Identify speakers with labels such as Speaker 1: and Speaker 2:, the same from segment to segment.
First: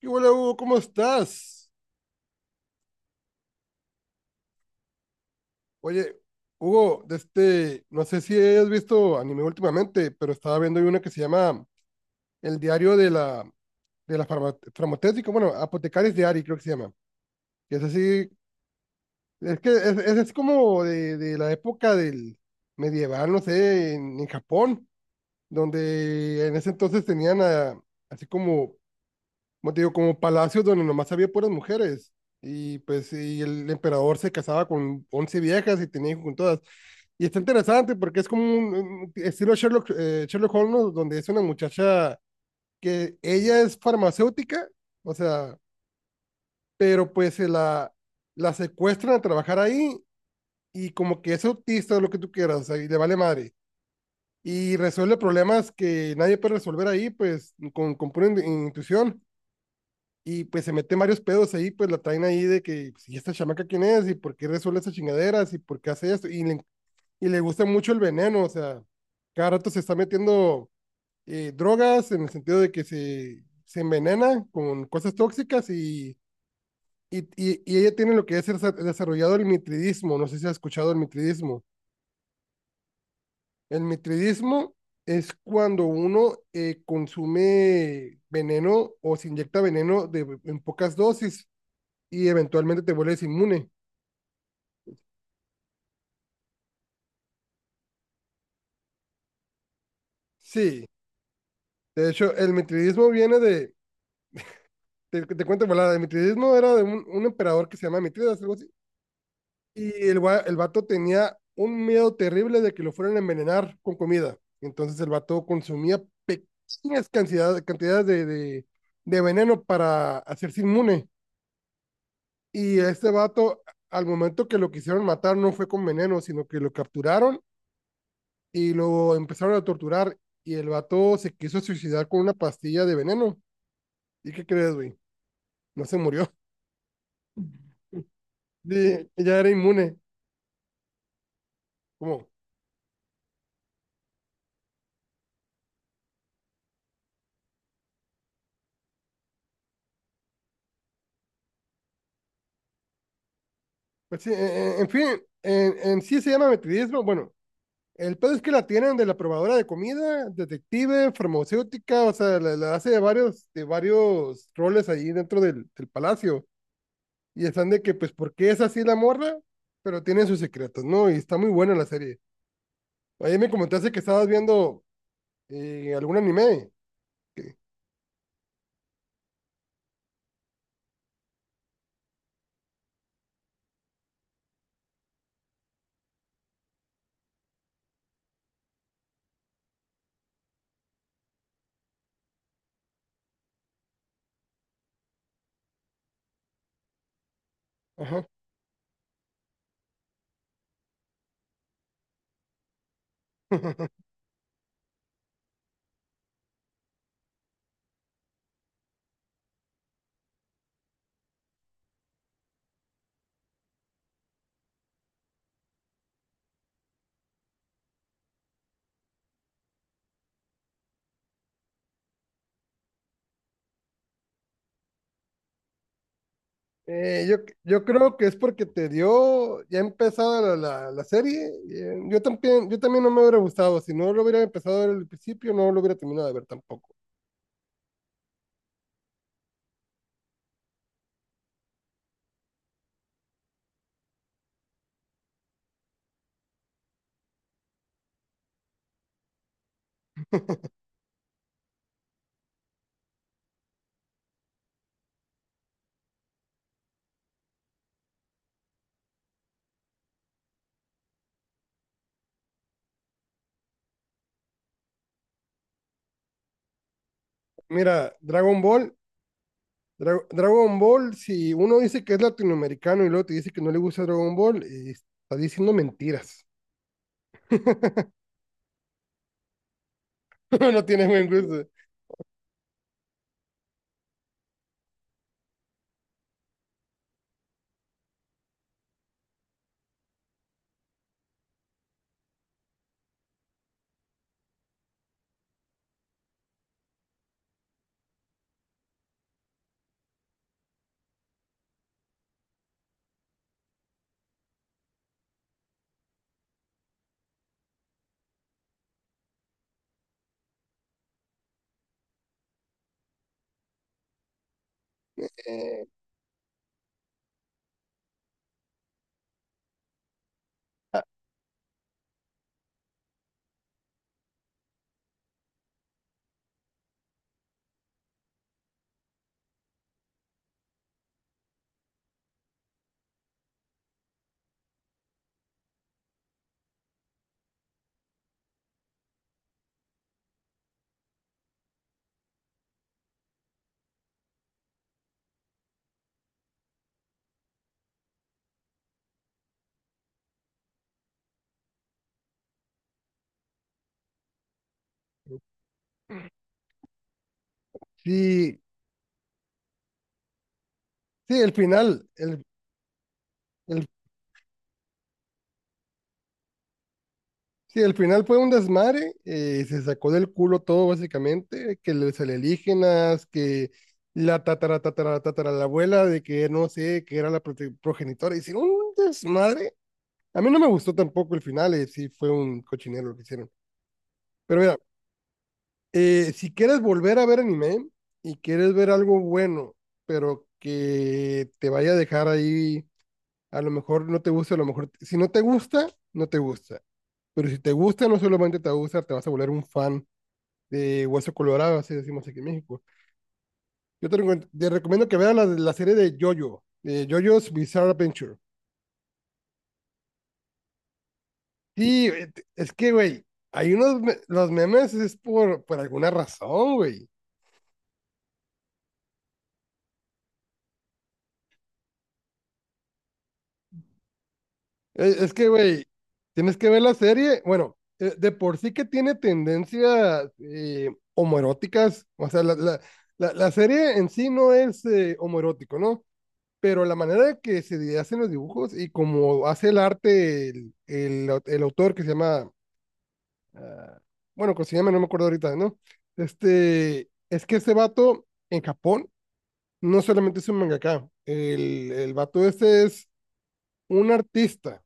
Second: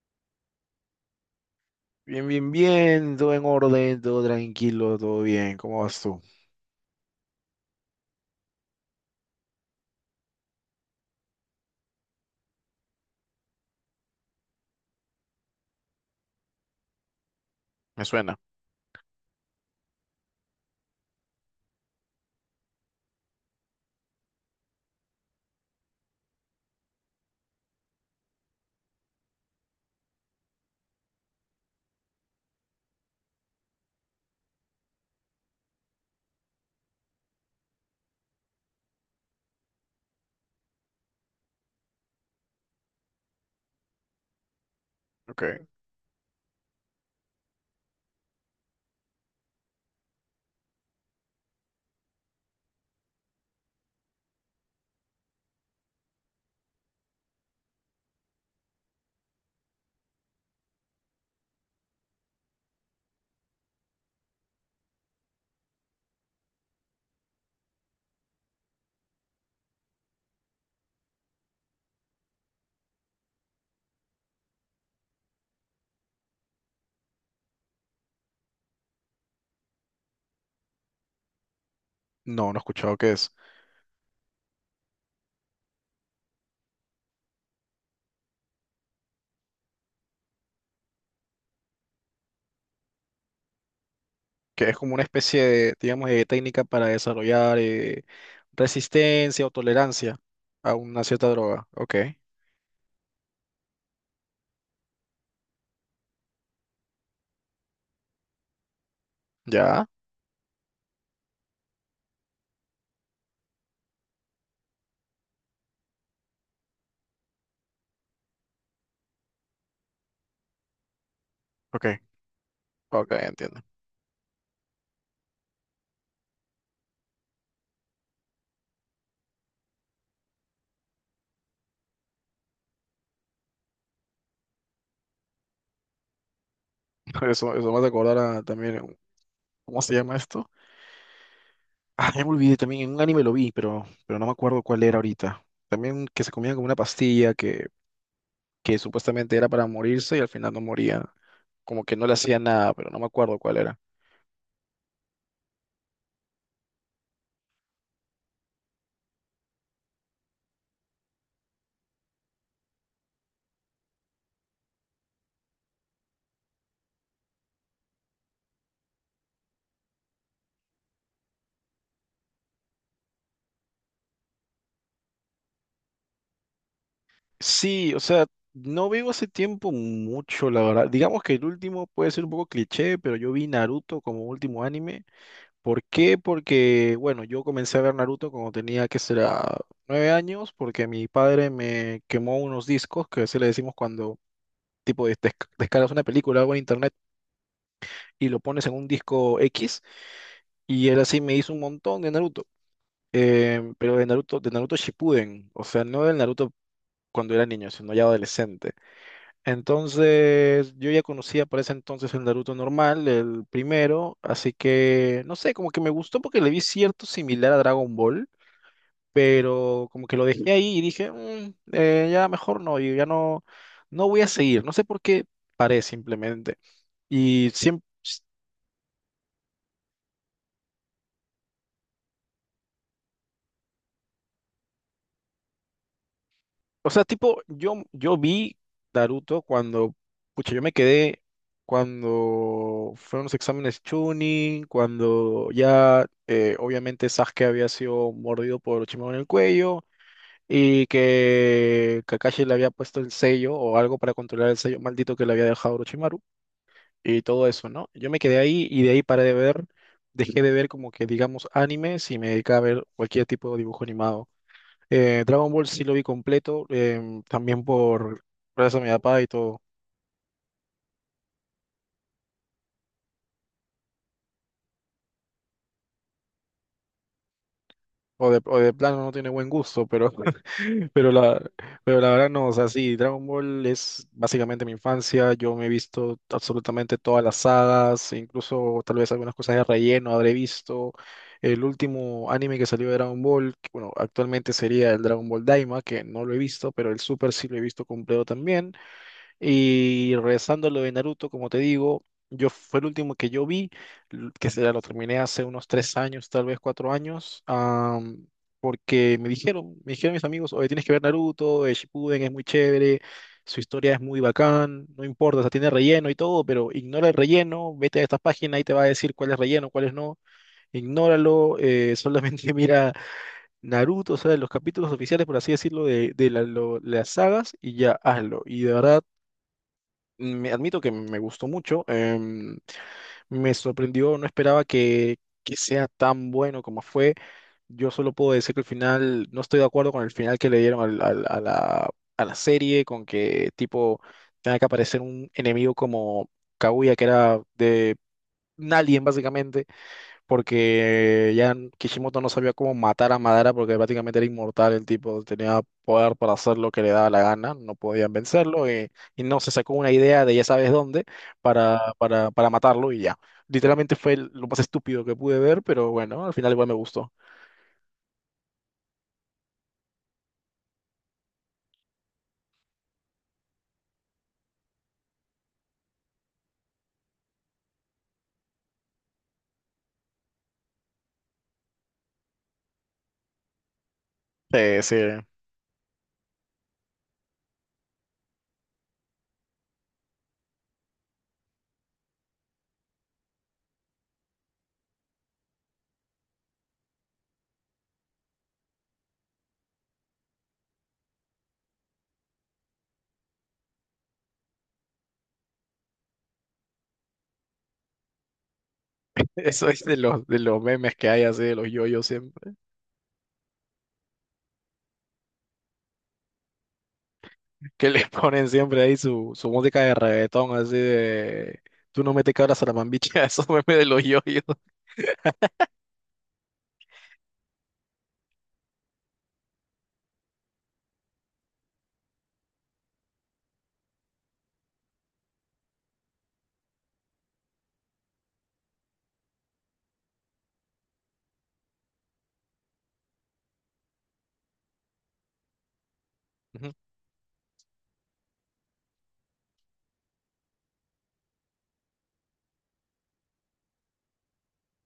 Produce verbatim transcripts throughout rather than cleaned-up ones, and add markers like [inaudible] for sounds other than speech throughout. Speaker 1: ¿Qué hola, Hugo? ¿Cómo estás?
Speaker 2: Bien, bien, bien, todo en orden, todo tranquilo, todo bien. ¿Cómo vas
Speaker 1: Oye,
Speaker 2: tú?
Speaker 1: Hugo, de este, no sé si has visto anime últimamente, pero estaba viendo una que se llama El diario de la, de la farma- farmacéutica, bueno, Apotecaris Diary, creo que se llama. Que es
Speaker 2: Me
Speaker 1: así,
Speaker 2: suena.
Speaker 1: es que es, es- es como de, de la época del medieval, no sé, en, en Japón, donde en ese entonces tenían a- así como como te digo, como palacios donde nomás había puras mujeres. Y pues y el emperador se casaba con once viejas y tenía hijos con todas. Y está interesante porque es como un, un estilo Sherlock, eh, Sherlock Holmes, ¿no? Donde es una muchacha que ella es farmacéutica, o sea,
Speaker 2: Ok.
Speaker 1: pero pues se la, la secuestran a trabajar ahí y como que es autista o lo que tú quieras, o sea, y le vale madre. Y resuelve problemas que nadie puede resolver ahí, pues con, con pura in- intuición. Y pues se mete varios pedos ahí, pues la traen ahí de que, pues, ¿y esta chamaca quién es? ¿Y por qué resuelve esas chingaderas? ¿Y por qué hace esto? Y le, y le gusta mucho el veneno, o sea, cada rato se está metiendo eh, drogas en el sentido de que se, se envenena con cosas tóxicas y, y, y, y ella tiene lo que es el, desarrollado el mitridismo, no sé si has escuchado el mitridismo.
Speaker 2: No, no he escuchado qué es.
Speaker 1: El mitridismo es cuando uno eh, consume veneno o se inyecta veneno de, en pocas dosis y eventualmente te vuelves inmune.
Speaker 2: Que es como una especie de, digamos, de técnica para desarrollar eh, resistencia o tolerancia a
Speaker 1: Sí,
Speaker 2: una cierta droga. Ok.
Speaker 1: de hecho, el mitridismo viene de, te, te cuento, volada, el mitridismo era de un, un emperador que se llama Mitridas, algo así,
Speaker 2: ¿Ya?
Speaker 1: y el, gua- el vato tenía un miedo terrible de que lo fueran a envenenar con comida. Entonces el vato consumía pequeñas cantidades, cantidades de, de, de veneno para hacerse inmune.
Speaker 2: Ok.
Speaker 1: Y este
Speaker 2: Ok, entiendo.
Speaker 1: vato, al momento que lo quisieron matar, no fue con veneno, sino que lo capturaron y lo empezaron a torturar y el vato se quiso suicidar con una pastilla de veneno. ¿Y qué crees, güey? No se murió.
Speaker 2: [laughs] Eso, eso me hace acordar a,
Speaker 1: [laughs]
Speaker 2: también, un-
Speaker 1: Sí, ya era
Speaker 2: ¿cómo se
Speaker 1: inmune.
Speaker 2: llama esto? Ah, ya
Speaker 1: ¿Cómo?
Speaker 2: me olvidé también, en un anime lo vi, pero, pero no me acuerdo cuál era ahorita. También que se comían como una pastilla que que supuestamente era para morirse y al final no moría. Como que no le hacía nada, pero no me acuerdo cuál era.
Speaker 1: Pues sí, en, en fin, en, en sí se llama metidismo. Bueno, el pedo es que la tienen de la probadora de comida, detective, farmacéutica, o sea, la, la hace de varios, de varios roles ahí dentro del, del palacio. Y están de que, pues, ¿por qué es así la morra? Pero tiene sus secretos, ¿no? Y está muy buena la serie. Ayer me comentaste que estabas viendo eh, algún anime.
Speaker 2: Sí, o sea, no veo hace tiempo mucho, la verdad. Digamos que el último puede ser un poco cliché, pero yo vi Naruto como último anime. ¿Por qué? Porque, bueno, yo comencé a ver Naruto cuando tenía, que será, nueve años, porque mi padre me quemó unos discos, que se le decimos cuando, tipo, des- des- descargas una película o en internet
Speaker 1: Ajá.
Speaker 2: y lo pones en un disco X, y él así me hizo un montón de Naruto. Em, pero de
Speaker 1: [laughs]
Speaker 2: Naruto, de Naruto Shippuden, o sea, no del Naruto cuando era niño, sino ya adolescente. Entonces, yo ya conocía para ese entonces el Naruto normal, el primero, así que, no sé, como que me gustó porque le vi cierto similar a Dragon Ball, pero como que lo dejé ahí y dije, "Mm, eh, ya mejor no, y ya no, no voy a seguir, no sé por qué paré simplemente.
Speaker 1: Eh, yo,
Speaker 2: Y
Speaker 1: yo
Speaker 2: siempre...
Speaker 1: creo que es porque te dio ya empezada la, la, la serie. eh, Yo también, yo también no me hubiera gustado. Si no lo hubiera empezado a ver al principio, no lo hubiera terminado de ver tampoco.
Speaker 2: O sea, tipo, yo, yo vi Naruto cuando, pucha, yo me quedé cuando fueron los exámenes Chunin, cuando ya eh, obviamente Sasuke había sido mordido por Orochimaru en el cuello y que Kakashi le había puesto el sello o algo para controlar el sello maldito que le había dejado Orochimaru y todo eso, ¿no? Yo me quedé ahí y de ahí paré de ver, dejé de ver como que digamos animes y me dediqué a ver cualquier tipo de dibujo animado. Eh, Dragon Ball sí lo vi completo, em, también
Speaker 1: Mira,
Speaker 2: por
Speaker 1: Dragon
Speaker 2: gracias a mi
Speaker 1: Ball,
Speaker 2: papá y todo.
Speaker 1: Dra- Dragon Ball, si uno dice que es latinoamericano y luego te dice que no le gusta Dragon Ball, eh, está diciendo mentiras.
Speaker 2: O de, o de plano no tiene buen gusto, pero,
Speaker 1: [laughs] No
Speaker 2: [laughs]
Speaker 1: tiene
Speaker 2: pero,
Speaker 1: buen
Speaker 2: la,
Speaker 1: gusto.
Speaker 2: pero la verdad no, o sea, sí, Dragon Ball es básicamente mi infancia, yo me he visto absolutamente todas las sagas, incluso tal vez algunas cosas de relleno habré visto. El último anime que salió de Dragon Ball, que, bueno, actualmente sería el Dragon Ball Daima, que no lo he visto, pero el Super sí lo he visto completo también. Y regresando a lo de Naruto, como te digo, yo fue el último que yo vi, l- que será, lo terminé hace unos tres años, tal vez cuatro años, am, porque me dijeron, me dijeron mis amigos, oye, tienes que ver Naruto, eh, Shippuden es muy chévere, su historia es muy bacán, no importa, o sea, tiene
Speaker 1: Eh,
Speaker 2: relleno y todo, pero ignora el relleno, vete a esta página y te va a decir cuál es relleno, cuál es no,
Speaker 1: ah,
Speaker 2: ignóralo, eh, solamente [laughs] mira Naruto, o sea, los capítulos oficiales, por así decirlo, de, de la- lo- las sagas y ya hazlo. Y de verdad me admito que me gustó mucho. Em, me sorprendió, no esperaba que, que sea tan bueno como fue. Yo solo puedo decir que el final, no estoy de acuerdo con el final que le dieron al- al- a la, a la serie, con que tipo tenga que aparecer un enemigo como Kaguya, que era de un alien básicamente porque ya Kishimoto no sabía cómo matar a Madara porque prácticamente era inmortal el tipo, tenía poder para hacer lo que le daba la gana, no podían
Speaker 1: sí,
Speaker 2: vencerlo eh, y, no se sacó una idea de ya sabes dónde
Speaker 1: sí, el
Speaker 2: para,
Speaker 1: final,
Speaker 2: para,
Speaker 1: el,
Speaker 2: para matarlo y ya.
Speaker 1: el
Speaker 2: Literalmente fue el- lo más estúpido que pude ver, pero bueno, al final igual me gustó.
Speaker 1: sí, al final fue un desmadre, eh, se sacó del culo todo básicamente, que los alienígenas, que la tatara, tatara, tatara, la abuela de que no sé, que era la prote- progenitora, hicieron un desmadre. A mí no me gustó tampoco el final, eh, sí fue un cochinero lo que hicieron. Pero mira,
Speaker 2: Eh, sí,
Speaker 1: eh, si quieres volver a ver anime y quieres ver algo bueno, pero que te vaya a dejar ahí, a lo mejor no te gusta, a lo mejor, si no te gusta, no te gusta. Pero si te gusta, no solamente te gusta, te vas a volver un fan de Hueso Colorado, así decimos aquí en México. Yo te, recom- te recomiendo que veas la, la serie de Jojo, de Jojo's Bizarre Adventure.
Speaker 2: [laughs] eso es de los, de los memes que hay así, de los yoyos
Speaker 1: Sí, güey,
Speaker 2: siempre,
Speaker 1: es que, güey, hay unos, me- los memes es por, por alguna razón, güey.
Speaker 2: [laughs] que les ponen siempre ahí su, su música de reggaetón así de... Tú no me te cabras a la mambicha, [laughs] esos memes de los yoyos.
Speaker 1: Es, es que, güey, tienes que ver la serie, bueno, eh, de por sí que tiene tendencias eh, homoeróticas, o sea, la, la, la, la serie en sí no es eh, homoerótico, ¿no? Pero la manera que se hacen los dibujos y como hace el arte el, el au- el autor que se llama ah, bueno, consígueme, no me acuerdo ahorita, ¿no? Este, es que ese vato en Japón no solamente es un mangaka, el, el vato este es un artista,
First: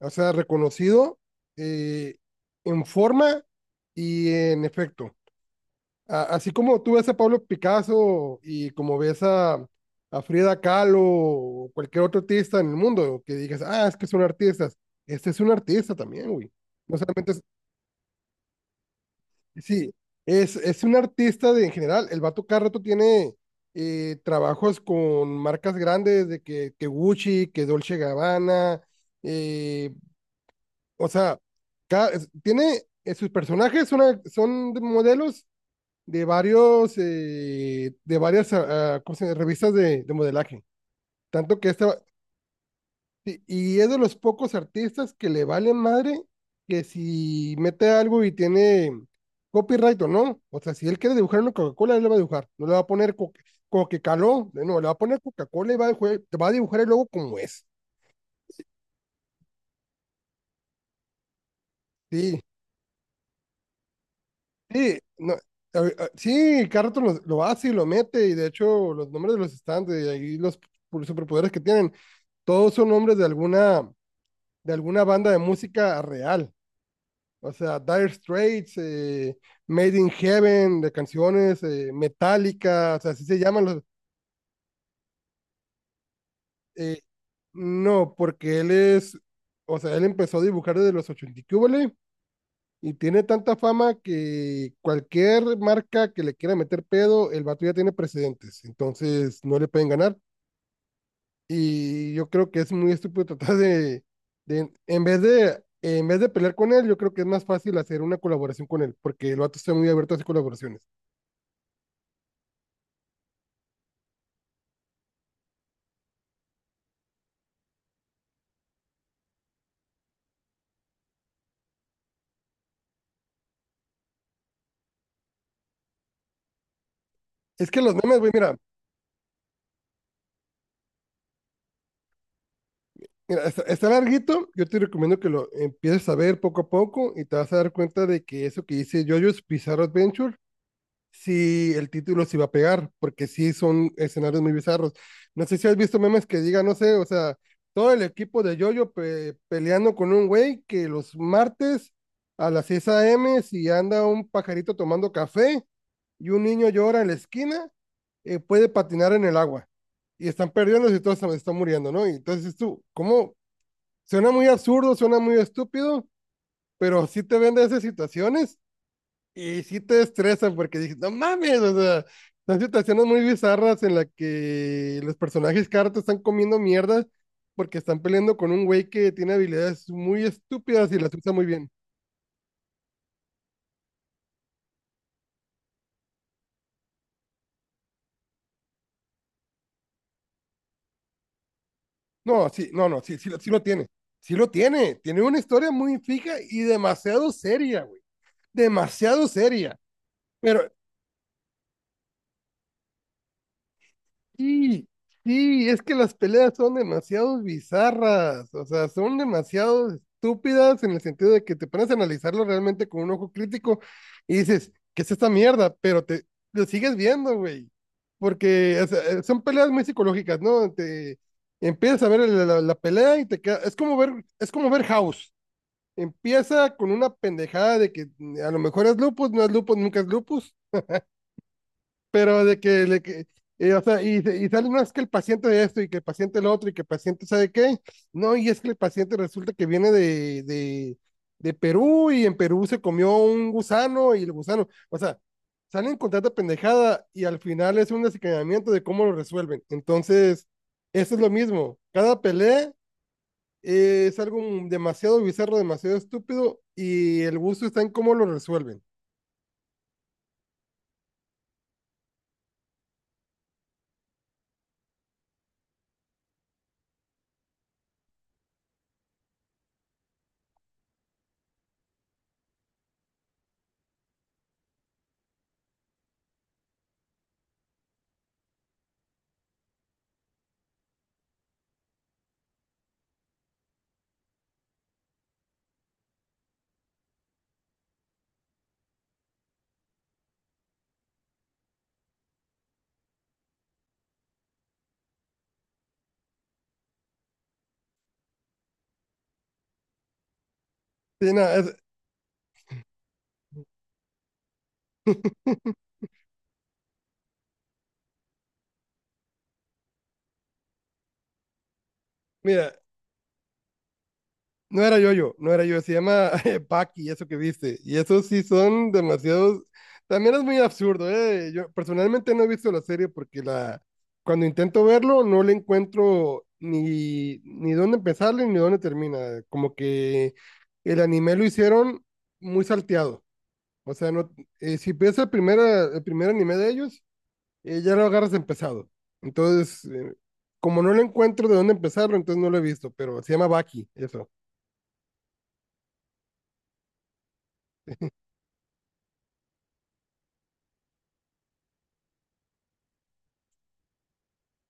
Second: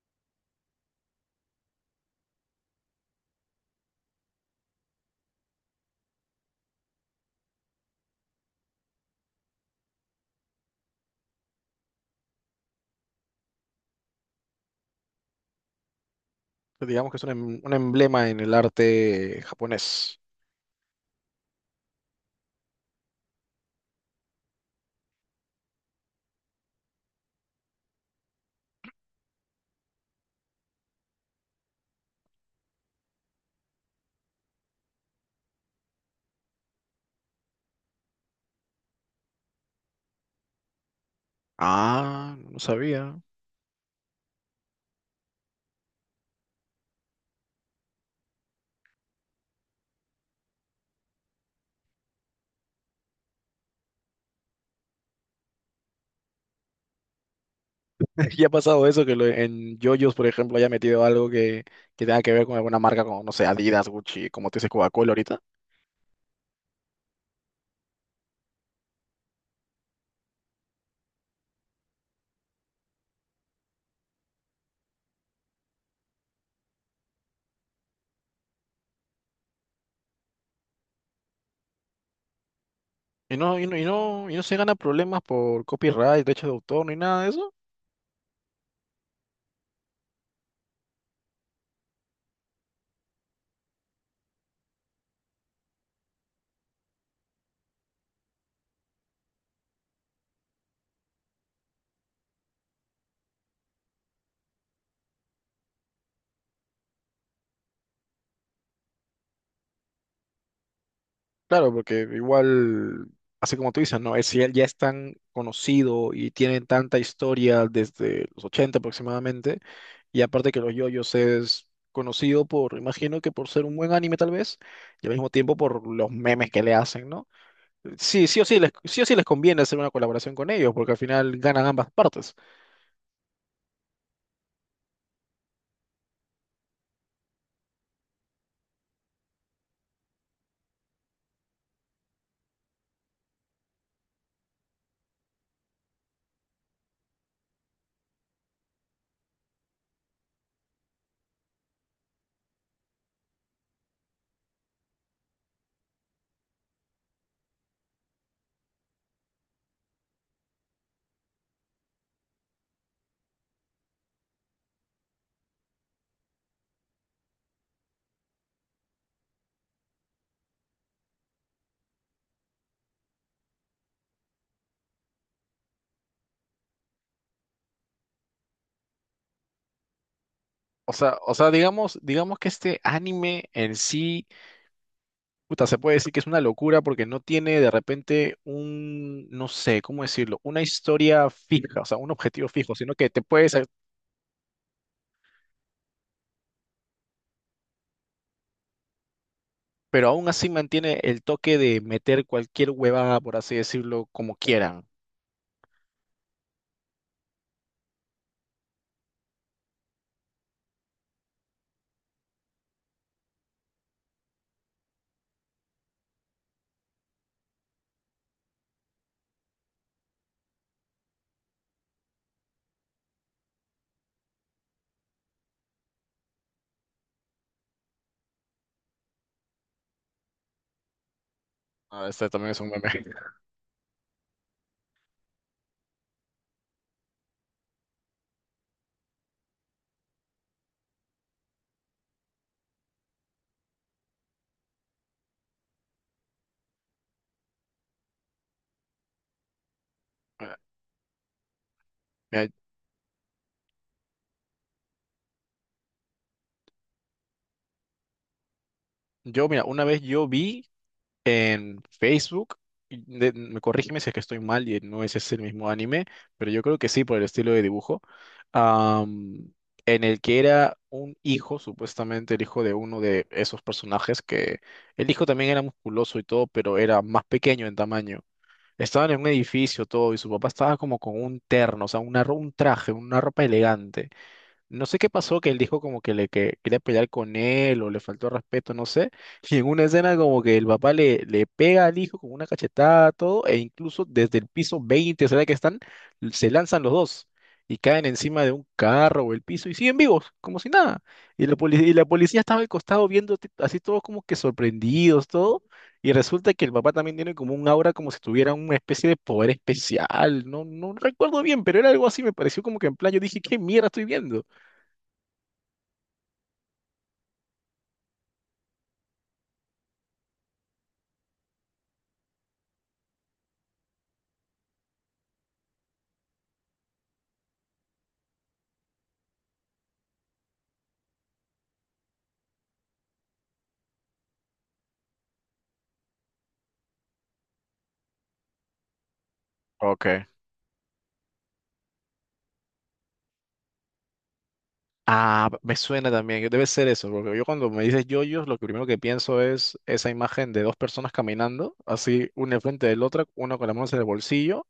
Speaker 1: o sea, reconocido eh, en forma y en efecto. A- así como tú ves a Pablo Picasso y como ves a, a Frida Kahlo o cualquier otro artista en el mundo, que digas, ah, es que son artistas, este es un artista también, güey. No
Speaker 2: Digamos que es un,
Speaker 1: solamente
Speaker 2: em- un emblema en el arte
Speaker 1: Sí,
Speaker 2: japonés.
Speaker 1: es, es un artista de, en general. El vato cada rato tiene eh, trabajos con marcas grandes de que, que Gucci, que Dolce Gabbana. eh, o sea, ca- es- tiene eh, sus personajes son, son de modelos de varios eh, de varias ah, ah, ¿cómo se llama? Revistas de, de modelaje. Tanto que este,
Speaker 2: Ah, no sabía.
Speaker 1: sí, y es de los pocos artistas que le vale madre que si mete algo y tiene copyright o no. O sea, si él quiere dibujar una Coca-Cola, él le va a dibujar. No le va a poner co como que caló. No, le va a poner Coca-Cola y va a, dibujé- va a dibujar el logo como es.
Speaker 2: [laughs] Ya ha pasado eso, que lo- en JoJo's, por ejemplo, haya metido algo que, que tenga que
Speaker 1: Sí,
Speaker 2: ver con alguna marca como, no sé, Adidas, Gucci, como te dice
Speaker 1: sí,
Speaker 2: Coca-Cola
Speaker 1: no,
Speaker 2: ahorita.
Speaker 1: a- a- sí, cada rato lo, lo hace y lo mete. Y de hecho, los nombres de los stands y ahí los pu- superpoderes que tienen, todos son nombres de alguna, de alguna banda de música real. O sea, Dire Straits, eh, Made in Heaven, de canciones, eh, Metallica, o sea, así
Speaker 2: Y
Speaker 1: se
Speaker 2: no,
Speaker 1: llaman
Speaker 2: y no,
Speaker 1: los...
Speaker 2: y no, y no se gana problemas por copyright, derechos de autor, ni
Speaker 1: eh,
Speaker 2: nada de eso.
Speaker 1: no, porque él es, o sea, él empezó a dibujar desde los ochenta y qué húbole, y tiene tanta fama que cualquier marca que le quiera meter pedo, el vato ya tiene precedentes, entonces no le pueden ganar. Y yo creo que es muy estúpido tratar de, de en vez de, en vez de pelear con él, yo creo que es más fácil hacer una colaboración con él, porque el vato está muy abierto a hacer colaboraciones.
Speaker 2: Claro, porque igual, así como tú dices, ¿no? Es, si él ya es tan conocido y tiene tanta historia desde los ochenta aproximadamente. Y aparte que los yoyos es conocido por, imagino que por ser un buen anime tal vez, y al mismo tiempo por los memes que le hacen, ¿no?
Speaker 1: Es que los memes,
Speaker 2: Sí,
Speaker 1: güey,
Speaker 2: sí o
Speaker 1: mira,
Speaker 2: sí les, sí o sí les conviene hacer una colaboración con ellos, porque al final ganan ambas partes.
Speaker 1: mira, está, está larguito. Yo te recomiendo que lo empieces a ver poco a poco y te vas a dar cuenta de que eso que dice JoJo's Bizarre Adventure si el título se iba a pegar, porque sí son escenarios muy bizarros. No sé si has visto memes que digan, no sé, o sea, todo el equipo de Yoyo pe- peleando con un güey que los martes a las seis a m si anda un pajarito tomando café y un niño llora en la esquina, eh, puede patinar en el agua. Y están perdiendo y todos se- están muriendo, ¿no? Y entonces tú, ¿cómo? Suena muy absurdo, suena muy estúpido, pero sí te vende esas situaciones y sí te estresa porque dices, no mames, o sea, son situaciones muy bizarras en las que los personajes cartas están comiendo mierda porque están peleando con un güey que tiene habilidades muy estúpidas
Speaker 2: O
Speaker 1: y las
Speaker 2: sea,
Speaker 1: usa
Speaker 2: o
Speaker 1: muy
Speaker 2: sea,
Speaker 1: bien.
Speaker 2: digamos, digamos que este anime en sí, puta, se puede decir que es una locura porque no tiene de repente un, no sé, ¿cómo decirlo? Una historia fija, o sea, un objetivo
Speaker 1: No, sí,
Speaker 2: fijo,
Speaker 1: no,
Speaker 2: sino
Speaker 1: no,
Speaker 2: que
Speaker 1: sí,
Speaker 2: te
Speaker 1: sí, lo- sí
Speaker 2: puedes,
Speaker 1: lo tiene. Sí lo tiene. Tiene una historia muy fija y demasiado seria, güey. Demasiado seria.
Speaker 2: pero aún así
Speaker 1: Pero
Speaker 2: mantiene el toque de meter cualquier huevada, por así decirlo, como quieran.
Speaker 1: sí, sí, es que las peleas son demasiado bizarras, o sea, son demasiado estúpidas en el sentido de que te pones a analizarlo realmente con un ojo crítico y dices, ¿qué es esta mierda? Pero te lo sigues viendo, güey, porque o sea, eh, son peleas muy psicológicas, ¿no? Te empiezas a ver la, la- la pelea y te queda, es como ver, es como ver House. Empieza con una pendejada de que mm, a lo mejor es lupus, no es lupus, nunca es lupus
Speaker 2: Ah, este
Speaker 1: pero
Speaker 2: también
Speaker 1: de
Speaker 2: es
Speaker 1: que,
Speaker 2: un meme.
Speaker 1: de que eh, o sea, y, y sale, no, es que el paciente de esto y que el paciente el otro y que el paciente sabe qué, no, y es que el paciente resulta que viene de, de, de Perú y en Perú se comió un gusano y el gusano, o sea, salen con tanta pendejada y al final es un desencadenamiento de cómo lo resuelven. Entonces,
Speaker 2: [laughs]
Speaker 1: eso es lo mismo, cada
Speaker 2: Mira,
Speaker 1: pelea eh, es algo demasiado bizarro, demasiado estúpido y el gusto está en cómo lo resuelven.
Speaker 2: yo, mira, una vez yo vi en Facebook, y de- me corrígeme si es que estoy mal y no ese es el mismo anime, pero yo creo que sí por el estilo de dibujo, am, en el que era un hijo, supuestamente el hijo de uno de esos personajes, que el hijo también era musculoso y todo, pero era más pequeño en tamaño. Estaban en un edificio todo y su papá estaba como con un terno, o sea, una, ro- un traje, una ropa elegante. No sé qué pasó, que él dijo como que le que quería pelear con él o le faltó respeto, no sé. Y en una escena como que el papá le, le pega al hijo con una cachetada, todo, e incluso desde el piso veinte, será que están, se lanzan los dos y caen encima de un carro o el piso y siguen vivos, como si nada.
Speaker 1: Sí,
Speaker 2: Y
Speaker 1: nada,
Speaker 2: la
Speaker 1: es-
Speaker 2: policía, y la policía estaba al costado viendo t- así todos como que sorprendidos, todo.
Speaker 1: [laughs]
Speaker 2: Y resulta que el papá también tiene como un aura como si tuviera una especie de poder especial. No, no recuerdo bien, pero era algo así, me pareció
Speaker 1: mira,
Speaker 2: como que en plan yo dije, ¿qué mierda estoy viendo?
Speaker 1: No era yo no era yo, se llama [laughs] Paki, eso que viste. Y esos sí son demasiados. También es muy absurdo, ¿eh? Yo personalmente no he visto la serie porque la... cuando intento verlo no le encuentro ni, ni dónde empezarle ni dónde termina. Como que el anime lo hicieron muy salteado. O sea, no... eh, si ves el primer, el primer anime de ellos, eh, ya lo agarras empezado. Entonces, eh,
Speaker 2: Ok.
Speaker 1: como no le encuentro de dónde empezarlo, entonces no lo he visto, pero se llama Baki, eso.
Speaker 2: Ah, me suena también, debe ser eso, porque yo cuando me dices yoyos, lo que primero que pienso es esa imagen de dos personas caminando, así una enfrente de la otra, una con las manos en el bolsillo,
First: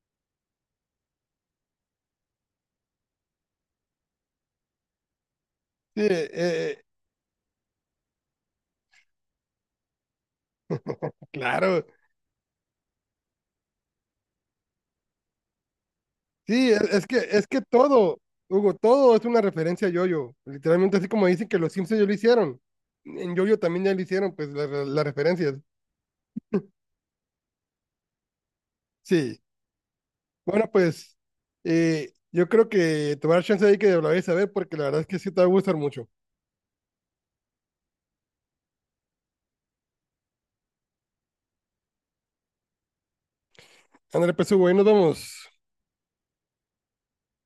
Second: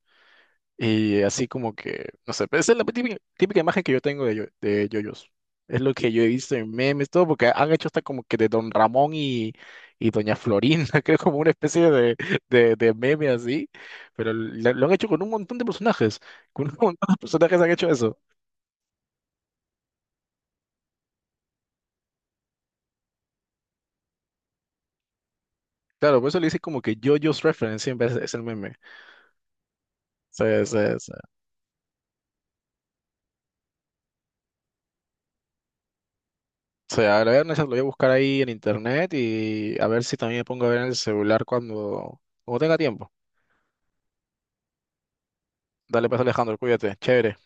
Speaker 2: y así como que, no sé, pero esa es la típica, típica imagen que yo tengo de, yo- de yoyos. Es lo
Speaker 1: Sí,
Speaker 2: que yo
Speaker 1: eh,
Speaker 2: he visto en
Speaker 1: eh,
Speaker 2: memes, todo, porque han hecho hasta como que de Don Ramón y, y Doña Florinda, [laughs] creo como una
Speaker 1: claro.
Speaker 2: especie de, de, de meme así, pero lo, lo han hecho con un montón de personajes, con
Speaker 1: Sí,
Speaker 2: un
Speaker 1: es, es
Speaker 2: montón
Speaker 1: que
Speaker 2: de
Speaker 1: es que
Speaker 2: personajes han hecho
Speaker 1: todo,
Speaker 2: eso.
Speaker 1: Hugo, todo es una referencia a Yoyo. Literalmente así como dicen que los Simpsons ya lo hicieron. En Yoyo también ya lo hicieron, pues la- la- las referencias.
Speaker 2: Claro, por eso le dice como que JoJo's Reference siempre es, es el meme.
Speaker 1: Sí.
Speaker 2: Se,
Speaker 1: Bueno,
Speaker 2: se, se,
Speaker 1: pues eh, yo creo que te voy a dar chance ahí que lo vayas a ver porque la verdad es que sí te va a gustar mucho.
Speaker 2: se agregan esas lo voy a buscar ahí en internet y a ver si también me pongo a ver en el celular cuando, cuando tenga tiempo.
Speaker 1: André, pues Hugo, ahí nos vemos.
Speaker 2: Dale pues Alejandro, cuídate, chévere.